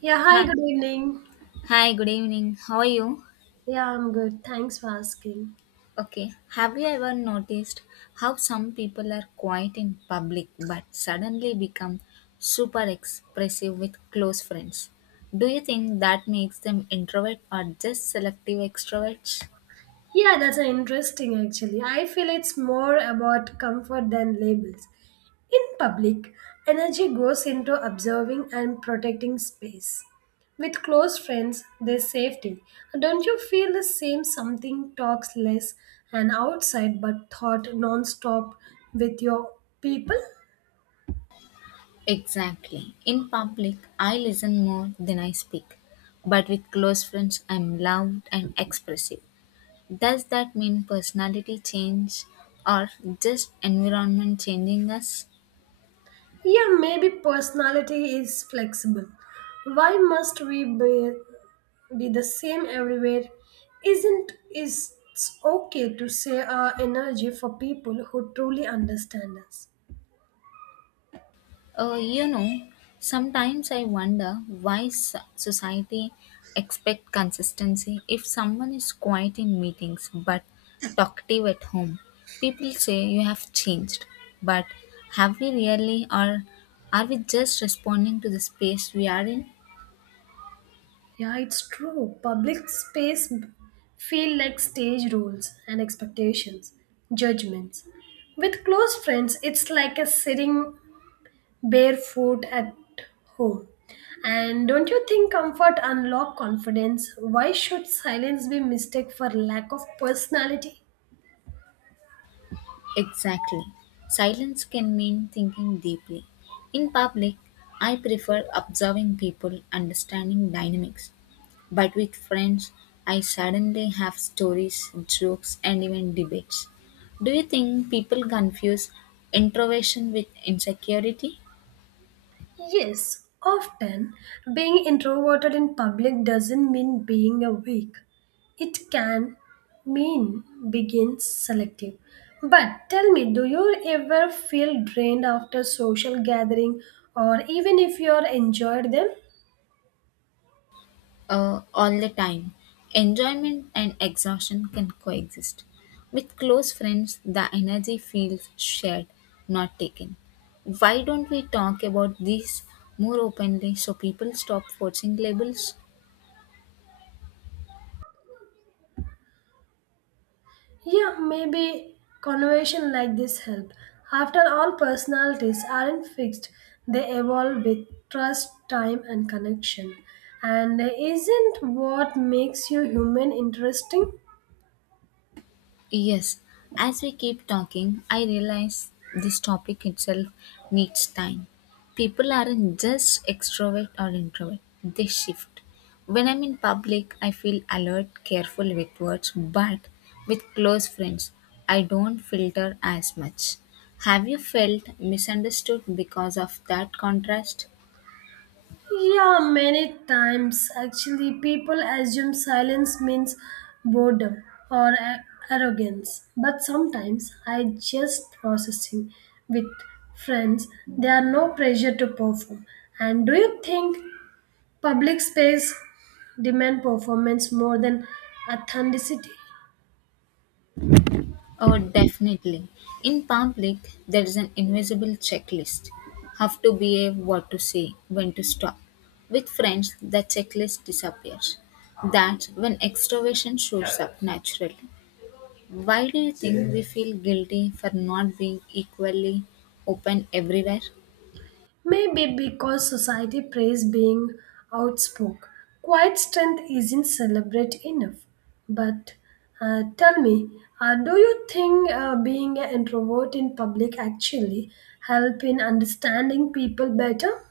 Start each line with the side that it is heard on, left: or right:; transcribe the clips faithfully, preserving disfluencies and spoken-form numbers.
right: Yeah, hi,
left: Hi.
right: good evening.
left: Hi, good evening. How are you?
right: Yeah, I'm good. Thanks for asking.
left: Okay. Have you ever noticed how some people are quiet in public but suddenly become super expressive with close friends? Do you think that makes them introvert or just selective extroverts?
right: Yeah, that's uh, interesting actually. I feel it's more about comfort than labels. In public, energy goes into observing and protecting space. With close friends, there's safety. Don't you feel the same something talks less and outside but thought non-stop with your people?
left: Exactly. In public, I listen more than I speak. But with close friends, I'm loud and expressive. Does that mean personality change or just environment changing us?
right: Yeah, maybe personality is flexible. Why must we be be the same everywhere isn't is it's okay to say our energy for people who truly understand us.
left: Uh, you know, sometimes I wonder why so- society expect consistency. If someone is quiet in meetings but talkative at home, people say you have changed. But have we really, or are we just responding to the space we are in?
right: Yeah, it's true. Public space feel like stage rules and expectations, judgments. With close friends it's like a sitting barefoot at home. And don't you think comfort unlock confidence? Why should silence be mistake for lack of personality?
left: Exactly. Silence can mean thinking deeply. In public, I prefer observing people, understanding dynamics, but with friends, I suddenly have stories, jokes, and even debates. Do you think people confuse introversion with insecurity?
right: Yes, often being introverted in public doesn't mean being a weak. It can mean being selective. But tell me, do you ever feel drained after social gathering or even if you are enjoyed them?
left: Uh, all the time, enjoyment and exhaustion can coexist. With close friends, the energy feels shared, not taken. Why don't we talk about this more openly so people stop forcing labels?
right: Yeah, maybe conversation like this help. After all, personalities aren't fixed. They evolve with trust, time and connection. And isn't what makes you human interesting?
left: Yes, as we keep talking, I realize this topic itself needs time. People aren't just extrovert or introvert, they shift. When I'm in public, I feel alert, careful with words, but with close friends, I don't filter as much. Have you felt misunderstood because of that contrast?
right: Yeah, many times actually people assume silence means boredom or a- arrogance. But sometimes I just processing with friends. There are no pressure to perform. And do you think public space demand performance more than authenticity?
left: Oh, definitely. In public, there is an invisible checklist. Have to behave, what to say, when to stop. With friends, the checklist disappears. That's when extroversion shows up naturally. Why do you think we feel guilty for not being equally open everywhere?
right: Maybe because society praise being outspoken. Quiet strength isn't celebrated enough. But uh, tell me, uh, do you think uh, being an introvert in public actually help in understanding people better?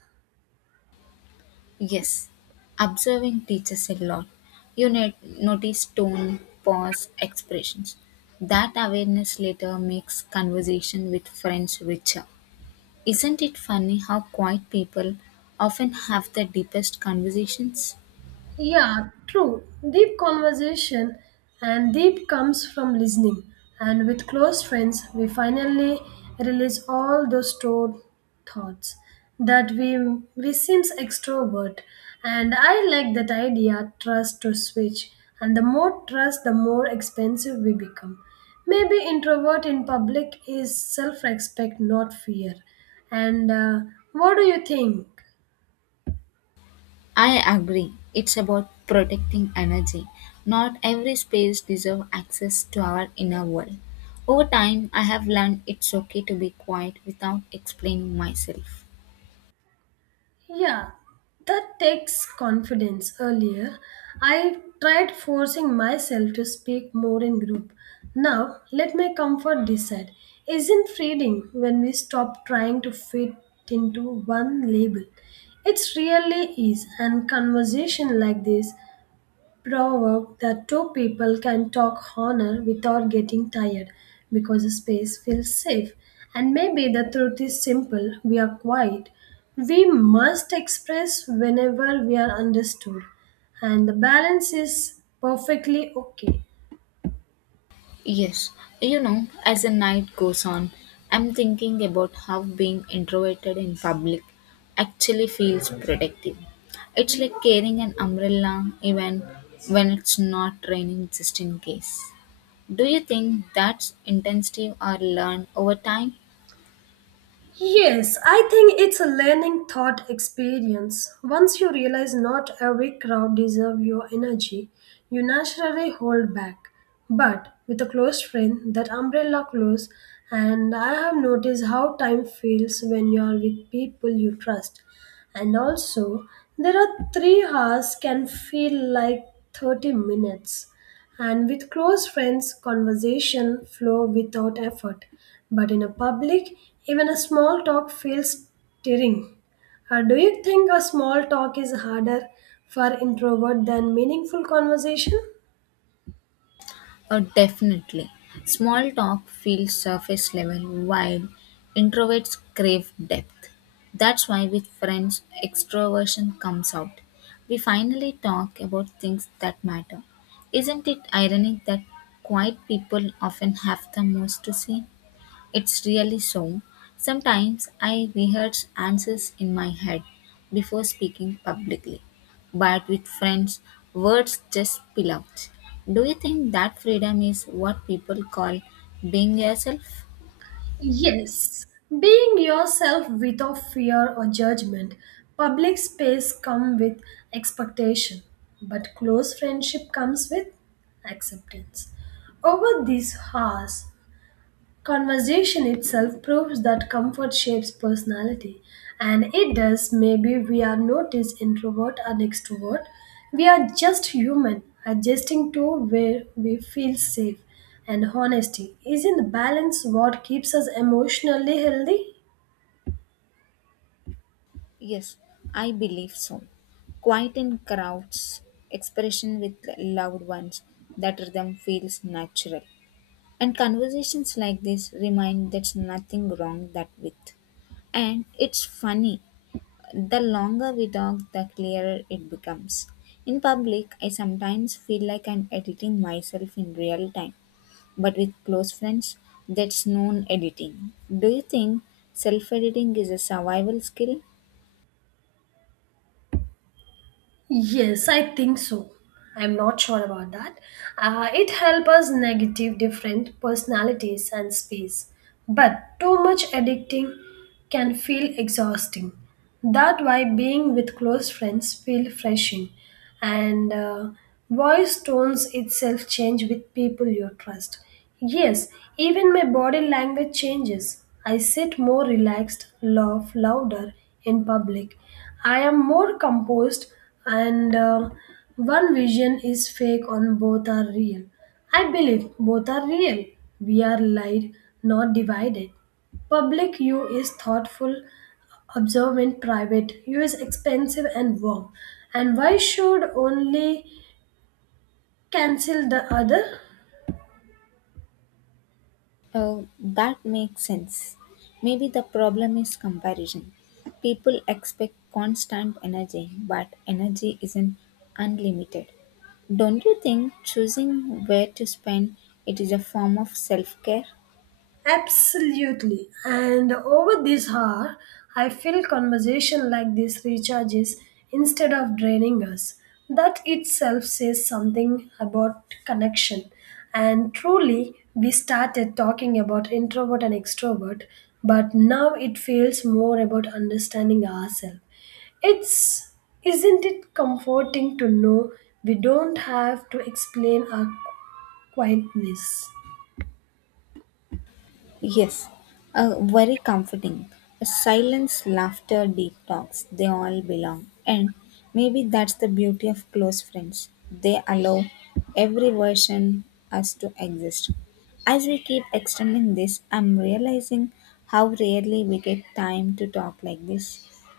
left: Yes, observing teaches a lot. You need, notice tone, pause, expressions. That awareness later makes conversation with friends richer. Isn't it funny how quiet people often have the deepest conversations?
right: Yeah, true. Deep conversation and deep comes from listening. And with close friends, we finally release all those stored thoughts that we we seems extrovert. And I like that idea, trust to switch. And the more trust, the more expensive we become. Maybe introvert in public is self-respect, not fear. And uh, what do you think?
left: I agree. It's about protecting energy. Not every space deserves access to our inner world. Over time, I have learned it's okay to be quiet without explaining myself.
right: Yeah, that takes confidence. Earlier, I tried forcing myself to speak more in group. Now, let my comfort decide. Isn't freeing when we stop trying to fit into one label? It's really is, and conversation like this proverb that two people can talk honor without getting tired because the space feels safe. And maybe the truth is simple we are quiet. We must express whenever we are understood, and the balance is perfectly okay.
left: Yes, you know, as the night goes on, I'm thinking about how being introverted in public actually feels protective. It's like carrying an umbrella even when it's not raining, just in case. Do you think that's intensive or learned over time?
right: Yes, I think it's a learning thought experience. Once you realize not every crowd deserves your energy, you naturally hold back. But with a close friend, that umbrella close, and I have noticed how time feels when you are with people you trust. And also, there are three hours can feel like thirty minutes. And with close friends, conversation flow without effort. But in a public, even a small talk feels stirring. Uh, do you think a small talk is harder for introvert than meaningful conversation?
left: Oh, definitely. Small talk feels surface level while introverts crave depth. That's why with friends, extroversion comes out. We finally talk about things that matter. Isn't it ironic that quiet people often have the most to say? It's really so. Sometimes I rehearse answers in my head before speaking publicly, but with friends, words just spill out. Do you think that freedom is what people call being yourself?
right: Yes, being yourself without fear or judgment. Public space come with expectation, but close friendship comes with acceptance. Over these hours, conversation itself proves that comfort shapes personality, and it does. Maybe we are not as introvert and extrovert. We are just human, adjusting to where we feel safe. And honesty is in the balance what keeps us emotionally healthy.
left: Yes, I believe so. Quiet in crowds, expression with loved ones, that rhythm feels natural. And conversations like this remind there's nothing wrong that with. And it's funny. The longer we talk, the clearer it becomes. In public, I sometimes feel like I'm editing myself in real time, but with close friends, that's known editing. Do you think self editing is a survival skill?
right: Yes, I think so. I'm not sure about that. Uh, it helps us negative different personalities and space. But too much addicting can feel exhausting. That why being with close friends feel refreshing and uh, voice tones itself change with people you trust. Yes, even my body language changes. I sit more relaxed, laugh louder in public. I am more composed, and uh, one vision is fake, on both are real. I believe both are real. We are light, not divided. Public you is thoughtful, observe in private use expensive and warm. And why should only cancel the other?
left: Oh, that makes sense. Maybe the problem is comparison. People expect constant energy, but energy isn't unlimited. Don't you think choosing where to spend it is a form of self care?
right: Absolutely. And over this hour, I feel conversation like this recharges instead of draining us. That itself says something about connection. And truly, we started talking about introvert and extrovert, but now it feels more about understanding ourselves. It's isn't it comforting to know we don't have to explain our quietness?
left: Yes, uh, very comforting. Silence, laughter, deep talks, they all belong. And maybe that's the beauty of close friends. They allow every version us to exist. As we keep extending this, I'm realizing how rarely we get time to talk like this.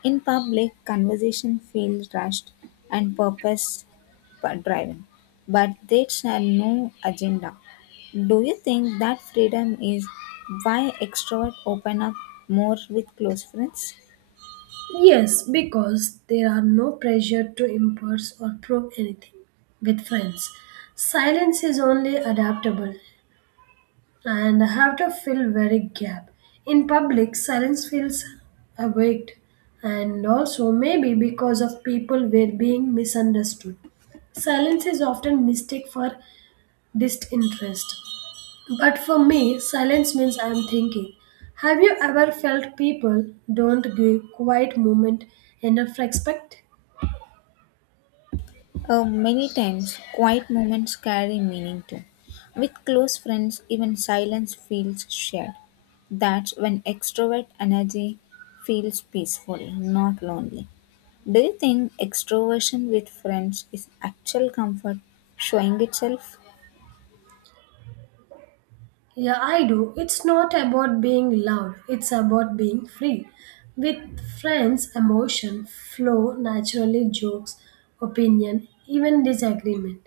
left: In public, conversation feels rushed and purpose driven, but dates have no agenda. Do you think that freedom is why extroverts open up more with close friends?
right: Yes, because there are no pressure to impress or prove anything with friends. Silence is only adaptable and I have to fill very gap. In public, silence feels awaked and also maybe because of people were being misunderstood. Silence is often mistaken for disinterest. But for me, silence means I am thinking. Have you ever felt people don't give quiet moment enough respect?
left: Uh, many times, quiet moments carry meaning too. With close friends, even silence feels shared. That's when extrovert energy feels peaceful, not lonely. Do you think extroversion with friends is actual comfort showing itself?
right: Yeah, I do. It's not about being loud, it's about being free. With friends, emotion flow naturally, jokes, opinion, even disagreement.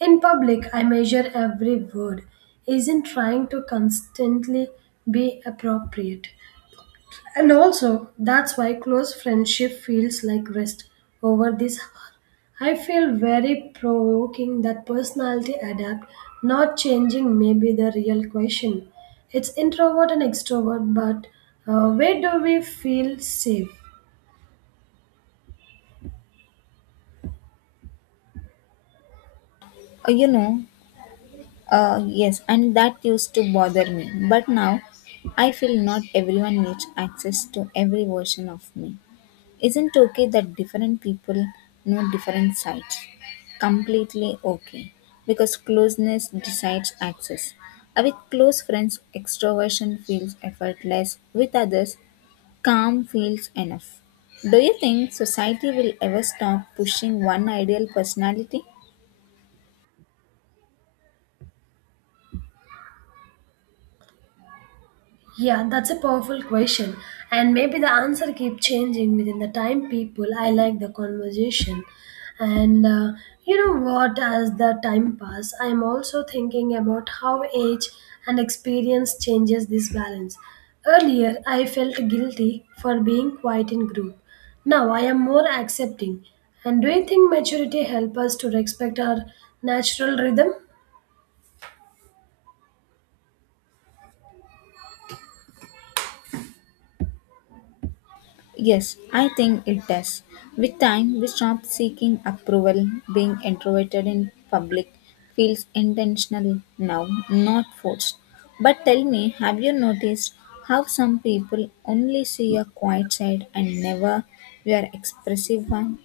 right: In public, I measure every word, isn't trying to constantly be appropriate. And also, that's why close friendship feels like rest over this hour. I feel very provoking that personality adapt, not changing may be the real question. It's introvert and extrovert, but uh, where do we feel safe?
left: Uh, You know, Uh, yes, and that used to bother me. But now I feel not everyone needs access to every version of me. Isn't okay that different people know different sides? Completely okay. Because closeness decides access. Uh, With close friends, extroversion feels effortless. With others, calm feels enough. Do you think society will ever stop pushing one ideal personality?
right: Yeah, that's a powerful question. And maybe the answer keep changing within the time people. I like the conversation. And uh, you know what, as the time pass, I'm also thinking about how age and experience changes this balance. Earlier, I felt guilty for being quiet in group. Now I am more accepting. And do you think maturity help us to respect our natural rhythm?
left: Yes, I think it does. With time, we stop seeking approval. Being introverted in public feels intentional now, not forced. But tell me, have you noticed how some people only see your quiet side and never your expressive one?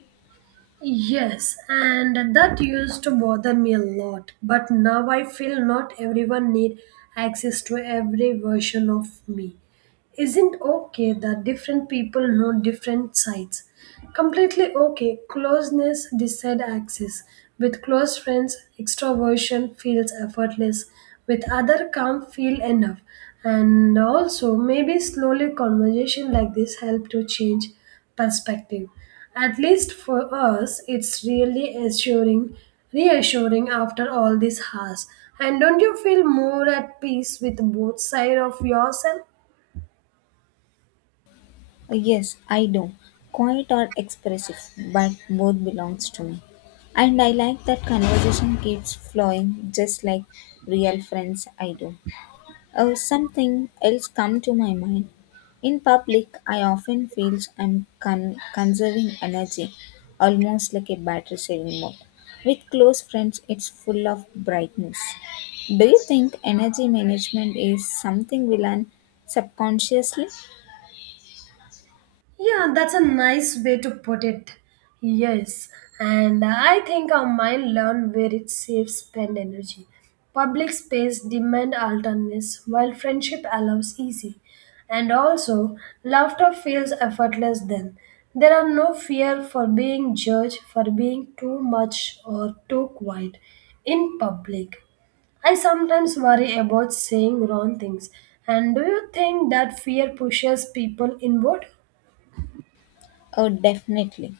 right: Yes, and that used to bother me a lot, but now I feel not everyone need access to every version of me. Isn't okay that different people know different sides. Completely okay, closeness decide access. With close friends, extroversion feels effortless. With other can't feel enough. And also maybe slowly conversation like this help to change perspective. At least for us, it's really assuring, reassuring after all this has. And don't you feel more at peace with both sides of yourself?
left: Yes, I do. Quiet or expressive, but both belongs to me. And I like that conversation keeps flowing just like real friends I do. Uh, something else come to my mind. In public, I often feel I'm con- conserving energy, almost like a battery saving mode. With close friends, it's full of brightness. Do you think energy management is something we learn subconsciously?
right: Yeah, that's a nice way to put it. Yes, and I think our mind learn where it saves spend energy. Public space demand alternates, while friendship allows easy. And also, laughter feels effortless then. There are no fear for being judged for being too much or too quiet in public. I sometimes worry about saying wrong things. And do you think that fear pushes people inward?
left: Oh, definitely.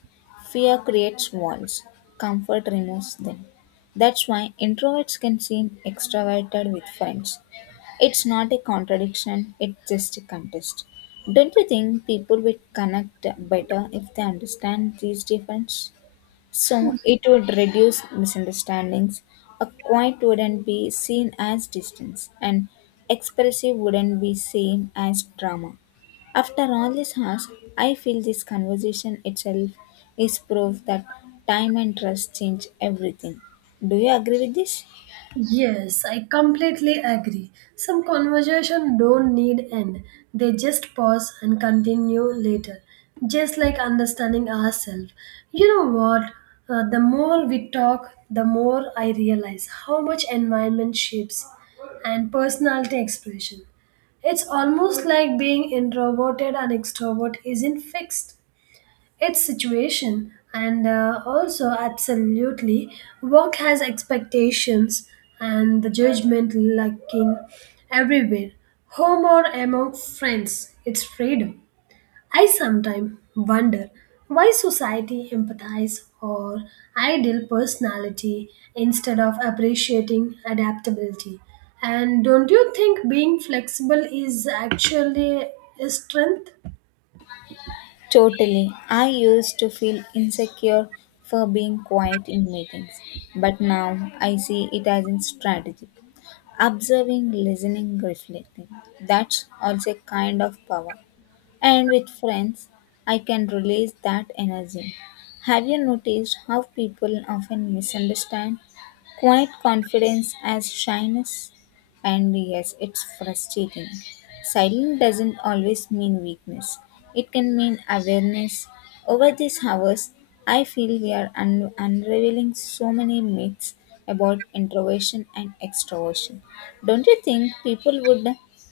left: Fear creates walls, comfort removes them. That's why introverts can seem extroverted with friends. It's not a contradiction, it's just a contest. Don't you think people will connect better if they understand these differences? So it would reduce misunderstandings. A quiet wouldn't be seen as distance, and expressive wouldn't be seen as drama. After all these hours, I feel this conversation itself is proof that time and trust change everything. Do you agree with this?
right: Yes, I completely agree. Some conversation don't need end. They just pause and continue later. Just like understanding ourselves. You know what? Uh, the more we talk, the more I realize how much environment shapes and personality expression. It's almost like being introverted and extrovert isn't fixed its situation and uh, also absolutely work has expectations and the judgment lacking everywhere home or among friends it's freedom. I sometimes wonder why society empathize or ideal personality instead of appreciating adaptability. And don't you think being flexible is actually a strength?
left: Totally. I used to feel insecure for being quiet in meetings, but now I see it as a strategy. Observing, listening, reflecting. That's also a kind of power. And with friends, I can release that energy. Have you noticed how people often misunderstand quiet confidence as shyness? And yes, it's frustrating. Silence doesn't always mean weakness, it can mean awareness. Over these hours, I feel we are un- unraveling so many myths about introversion and extroversion. Don't you think people would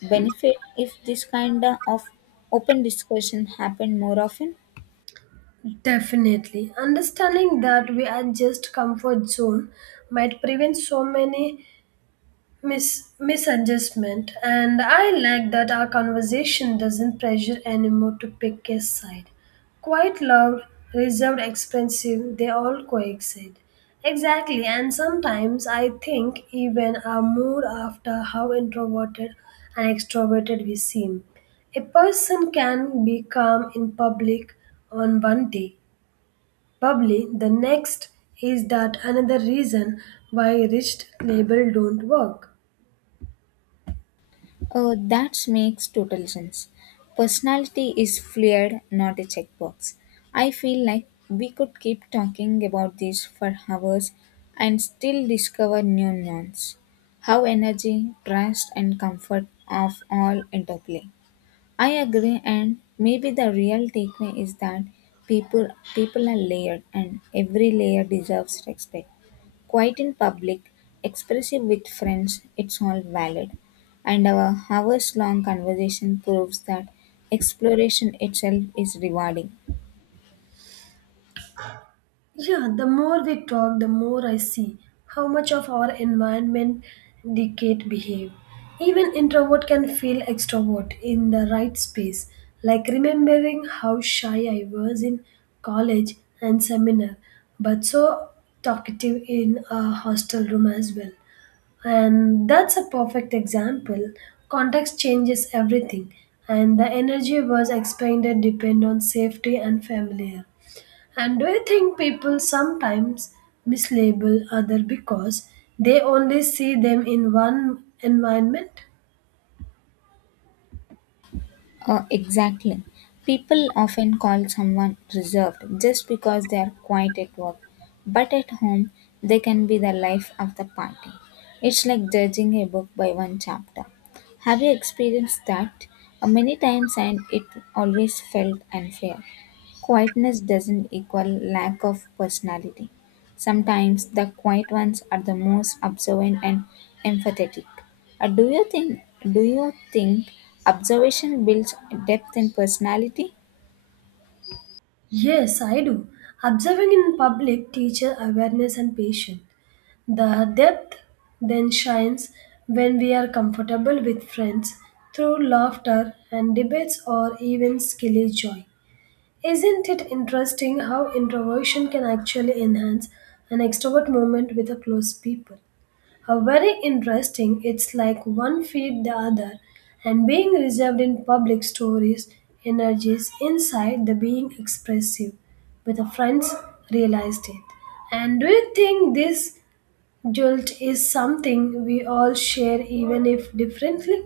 left: benefit if this kind of open discussion happened more often?
right: Definitely. Understanding that we are just comfort zone might prevent so many mis- misadjustment and I like that our conversation doesn't pressure anymore to pick a side. Quite loud, reserved, expensive, they all coexist. Exactly, and sometimes I think even our mood after how introverted and extroverted we seem. A person can be calm in public on one day. Probably the next is that another reason why rich labels don't work.
left: Uh, that makes total sense. Personality is fluid, not a checkbox. I feel like we could keep talking about this for hours and still discover new nuance. How energy, trust, and comfort of all interplay. I agree, and maybe the real takeaway is that people people are layered, and every layer deserves respect. Quiet in public, expressive with friends, it's all valid. And our hours long conversation proves that exploration itself is rewarding.
right: Yeah, the more we talk, the more I see how much of our environment dictate behave. Even introvert can feel extrovert in the right space. Like remembering how shy I was in college and seminar, but so talkative in a hostel room as well. And that's a perfect example. Context changes everything, and the energy was expended depend on safety and familiar. And do you think people sometimes mislabel other because they only see them in one environment?
left: Uh, exactly. People often call someone reserved just because they are quiet at work, but at home they can be the life of the party. It's like judging a book by one chapter. Have you experienced that? Uh, many times, and it always felt unfair. Quietness doesn't equal lack of personality. Sometimes the quiet ones are the most observant and empathetic. Uh, do you think do you think observation builds depth in personality?
right: Yes, I do. Observing in public teaches awareness and patience. The depth then shines when we are comfortable with friends through laughter and debates or even silly joy. Isn't it interesting how introversion can actually enhance an extrovert moment with a close people? How very interesting. It's like one feed the other, and being reserved in public stories energies inside the being expressive with the friends realized it. And do you think this jolt is something we all share even if differently?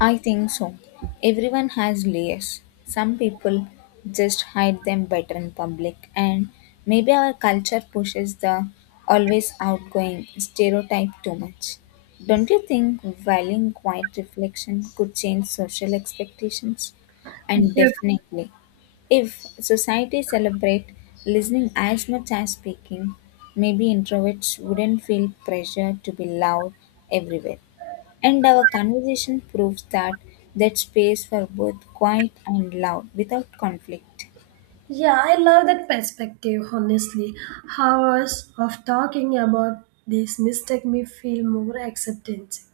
left: I think so. Everyone has layers. Some people just hide them better in public, and maybe our culture pushes the always outgoing stereotype too much. Don't you think valuing quiet reflection could change social expectations? And
right: Dif-
left: definitely, if society celebrate listening as much as speaking, maybe introverts wouldn't feel pressure to be loud everywhere. And our conversation proves that that space for both quiet and loud without conflict.
right: Yeah, I love that perspective, honestly. Hours of talking about this mistake me feel more acceptance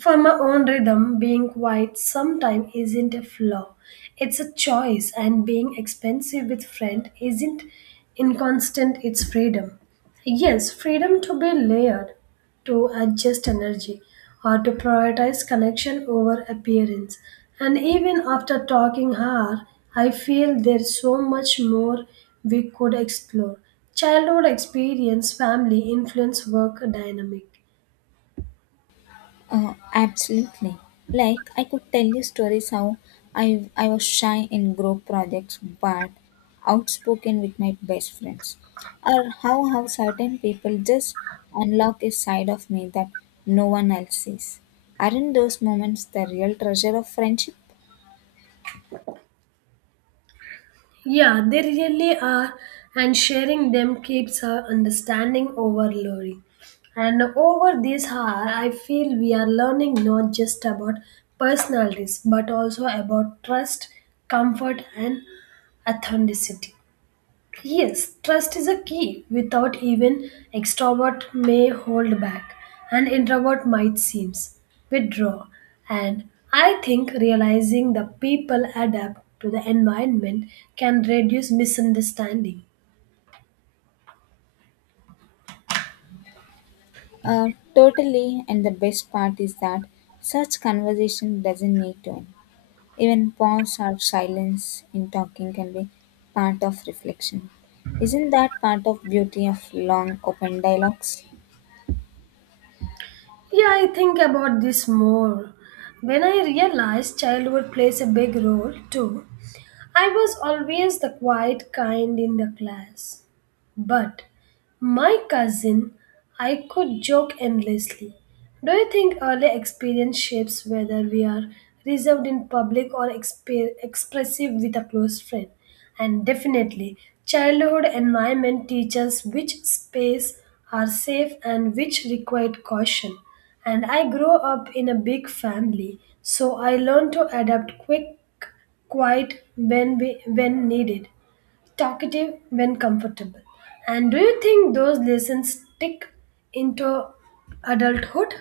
right: for my own rhythm, being quiet sometimes isn't a flaw. It's a choice, and being expensive with friend isn't inconstant, it's freedom. Yes, freedom to be layered, to adjust energy, or to prioritize connection over appearance. And even after talking hard, I feel there's so much more we could explore. Childhood experience, family, influence, work dynamic.
left: Uh, absolutely. Like I could tell you stories how I I was shy in group projects but outspoken with my best friends. Or how how certain people just unlock a side of me that no one else sees. Aren't those moments the real treasure of friendship?
right: Yeah, they really are, and sharing them keeps our understanding overloading. And over this hour, I feel we are learning not just about personalities but also about trust, comfort, and authenticity. Yes, trust is a key. Without even extrovert may hold back, and introvert might seems withdraw. And I think realizing the people adapt to the environment can reduce misunderstanding.
left: Uh, totally, and the best part is that such conversation doesn't need to end. Even pause or silence in talking can be part of reflection. Isn't that part of beauty of long open dialogues?
right: Yeah, I think about this more. When I realized childhood plays a big role too, I was always the quiet kind in the class. But my cousin, I could joke endlessly. Do you think early experience shapes whether we are reserved in public or expe- expressive with a close friend? And definitely, childhood environment teaches which space are safe and which require caution. And I grew up in a big family, so I learned to adapt quick quiet when we, when needed, talkative when comfortable. And do you think those lessons stick into adulthood?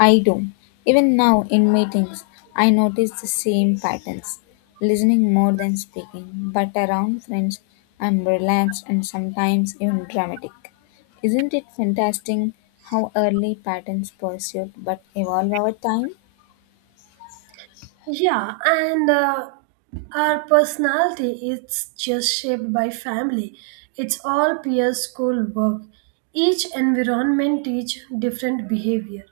left: I do. Even now in meetings, I notice the same patterns. Listening more than speaking, but around friends, I'm relaxed and sometimes even dramatic. Isn't it fantastic how early patterns persist but evolve over time?
right: Yeah, and uh, our personality is just shaped by family. It's all peer school work. Each environment teach different behavior.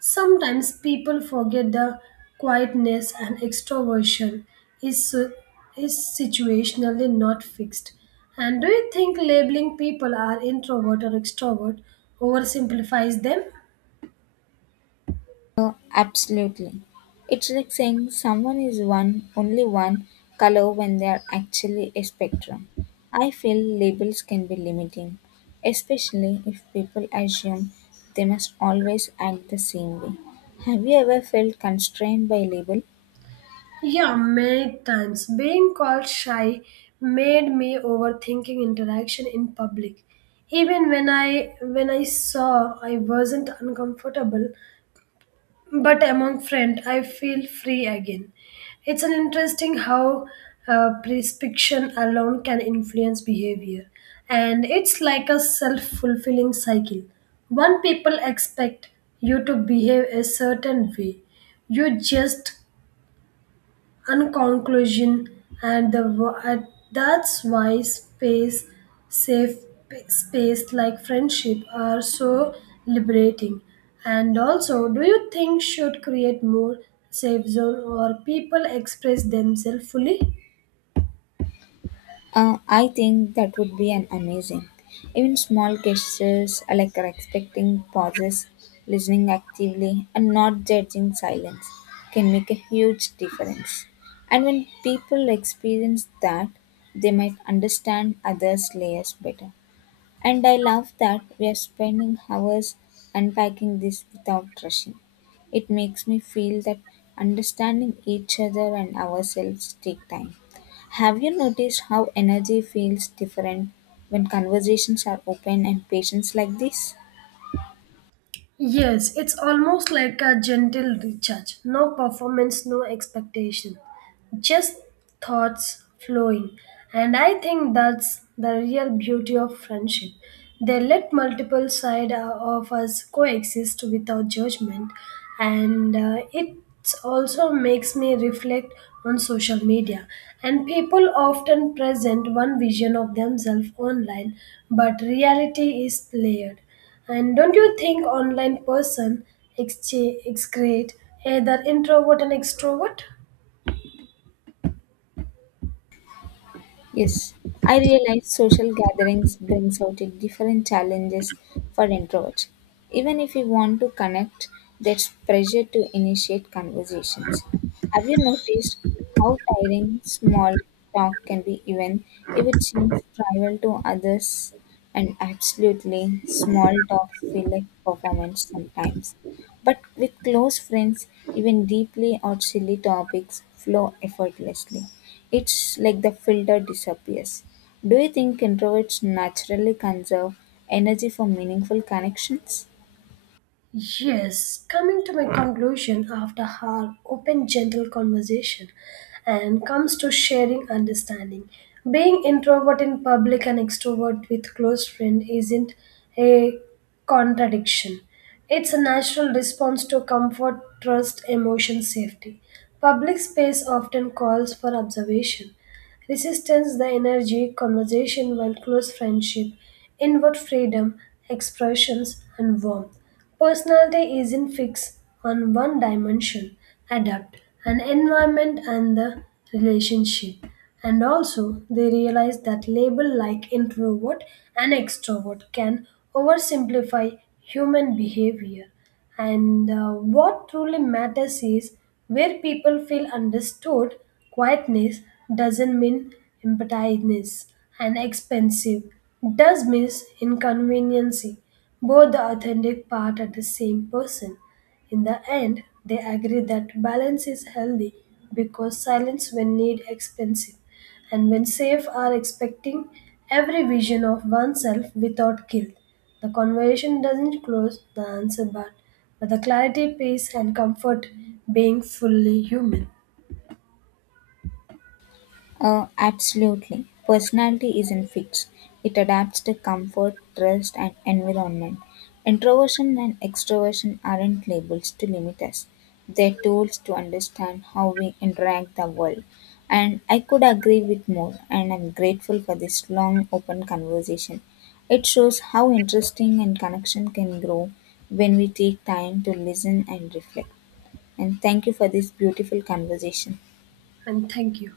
right: Sometimes people forget the quietness and extroversion is su- is situationally not fixed. And do you think labeling people are introvert or extrovert oversimplifies them?
left: Oh, absolutely. It's like saying someone is one, only one color when they are actually a spectrum. I feel labels can be limiting, especially if people assume they must always act the same way. Have you ever felt constrained by a label?
right: Yeah, many times. Being called shy made me overthinking interaction in public. Even when I when I saw I wasn't uncomfortable, but among friends I feel free again. It's an interesting how uh, prescription alone can influence behavior, and it's like a self-fulfilling cycle. One people expect you to behave a certain way, you just and conclusion and the wo- and that's why space safe p- space like friendship are so liberating. And also do you think should create more safe zone or people express themselves fully?
left: Uh, I think that would be an amazing. Even small gestures uh, like respecting pauses, listening actively, and not judging silence can make a huge difference. And when people experience that, they might understand others' layers better. And I love that we are spending hours unpacking this without rushing. It makes me feel that understanding each other and ourselves take time. Have you noticed how energy feels different when conversations are open and patients like this?
right: Yes, it's almost like a gentle recharge. No performance, no expectation, just thoughts flowing. And I think that's the real beauty of friendship. They let multiple sides of us coexist without judgment, and uh, it also makes me reflect on social media. And people often present one vision of themselves online, but reality is layered. And don't you think online person exchange excrete either introvert and extrovert?
left: Yes, I realize social gatherings brings out a different challenges for introverts. Even if you want to connect, there's pressure to initiate conversations. Have you noticed how tiring small talk can be even if it seems trivial to others and absolutely small talk feel like performance sometimes. But with close friends, even deeply or silly topics flow effortlessly. It's like the filter disappears. Do you think introverts naturally conserve energy for meaningful connections?
right: Yes, coming to my conclusion after our open, gentle conversation and comes to sharing understanding. Being introvert in public and extrovert with close friend isn't a contradiction. It's a natural response to comfort, trust, emotion, safety. Public space often calls for observation, resistance, the energy, conversation while close friendship, inward freedom, expressions, and warmth. Personality isn't fixed on one dimension, adapt an environment and the relationship. And also, they realize that label like introvert and extrovert can oversimplify human behavior. And uh, what truly matters is where people feel understood, quietness doesn't mean emptiness and expensive. Does mean inconveniency, both the authentic part of the same person. In the end, they agree that balance is healthy because silence when need expensive and when safe are expecting every vision of oneself without guilt. The conversation doesn't close the answer but, but the clarity, peace and comfort being fully human.
left: Uh, absolutely. Personality isn't fixed, it adapts to comfort, trust, and environment. Introversion and extroversion aren't labels to limit us, they're tools to understand how we interact the world. And I could agree with more, and I'm grateful for this long, open conversation. It shows how interesting and connection can grow when we take time to listen and reflect. And thank you for this beautiful conversation.
right: And thank you.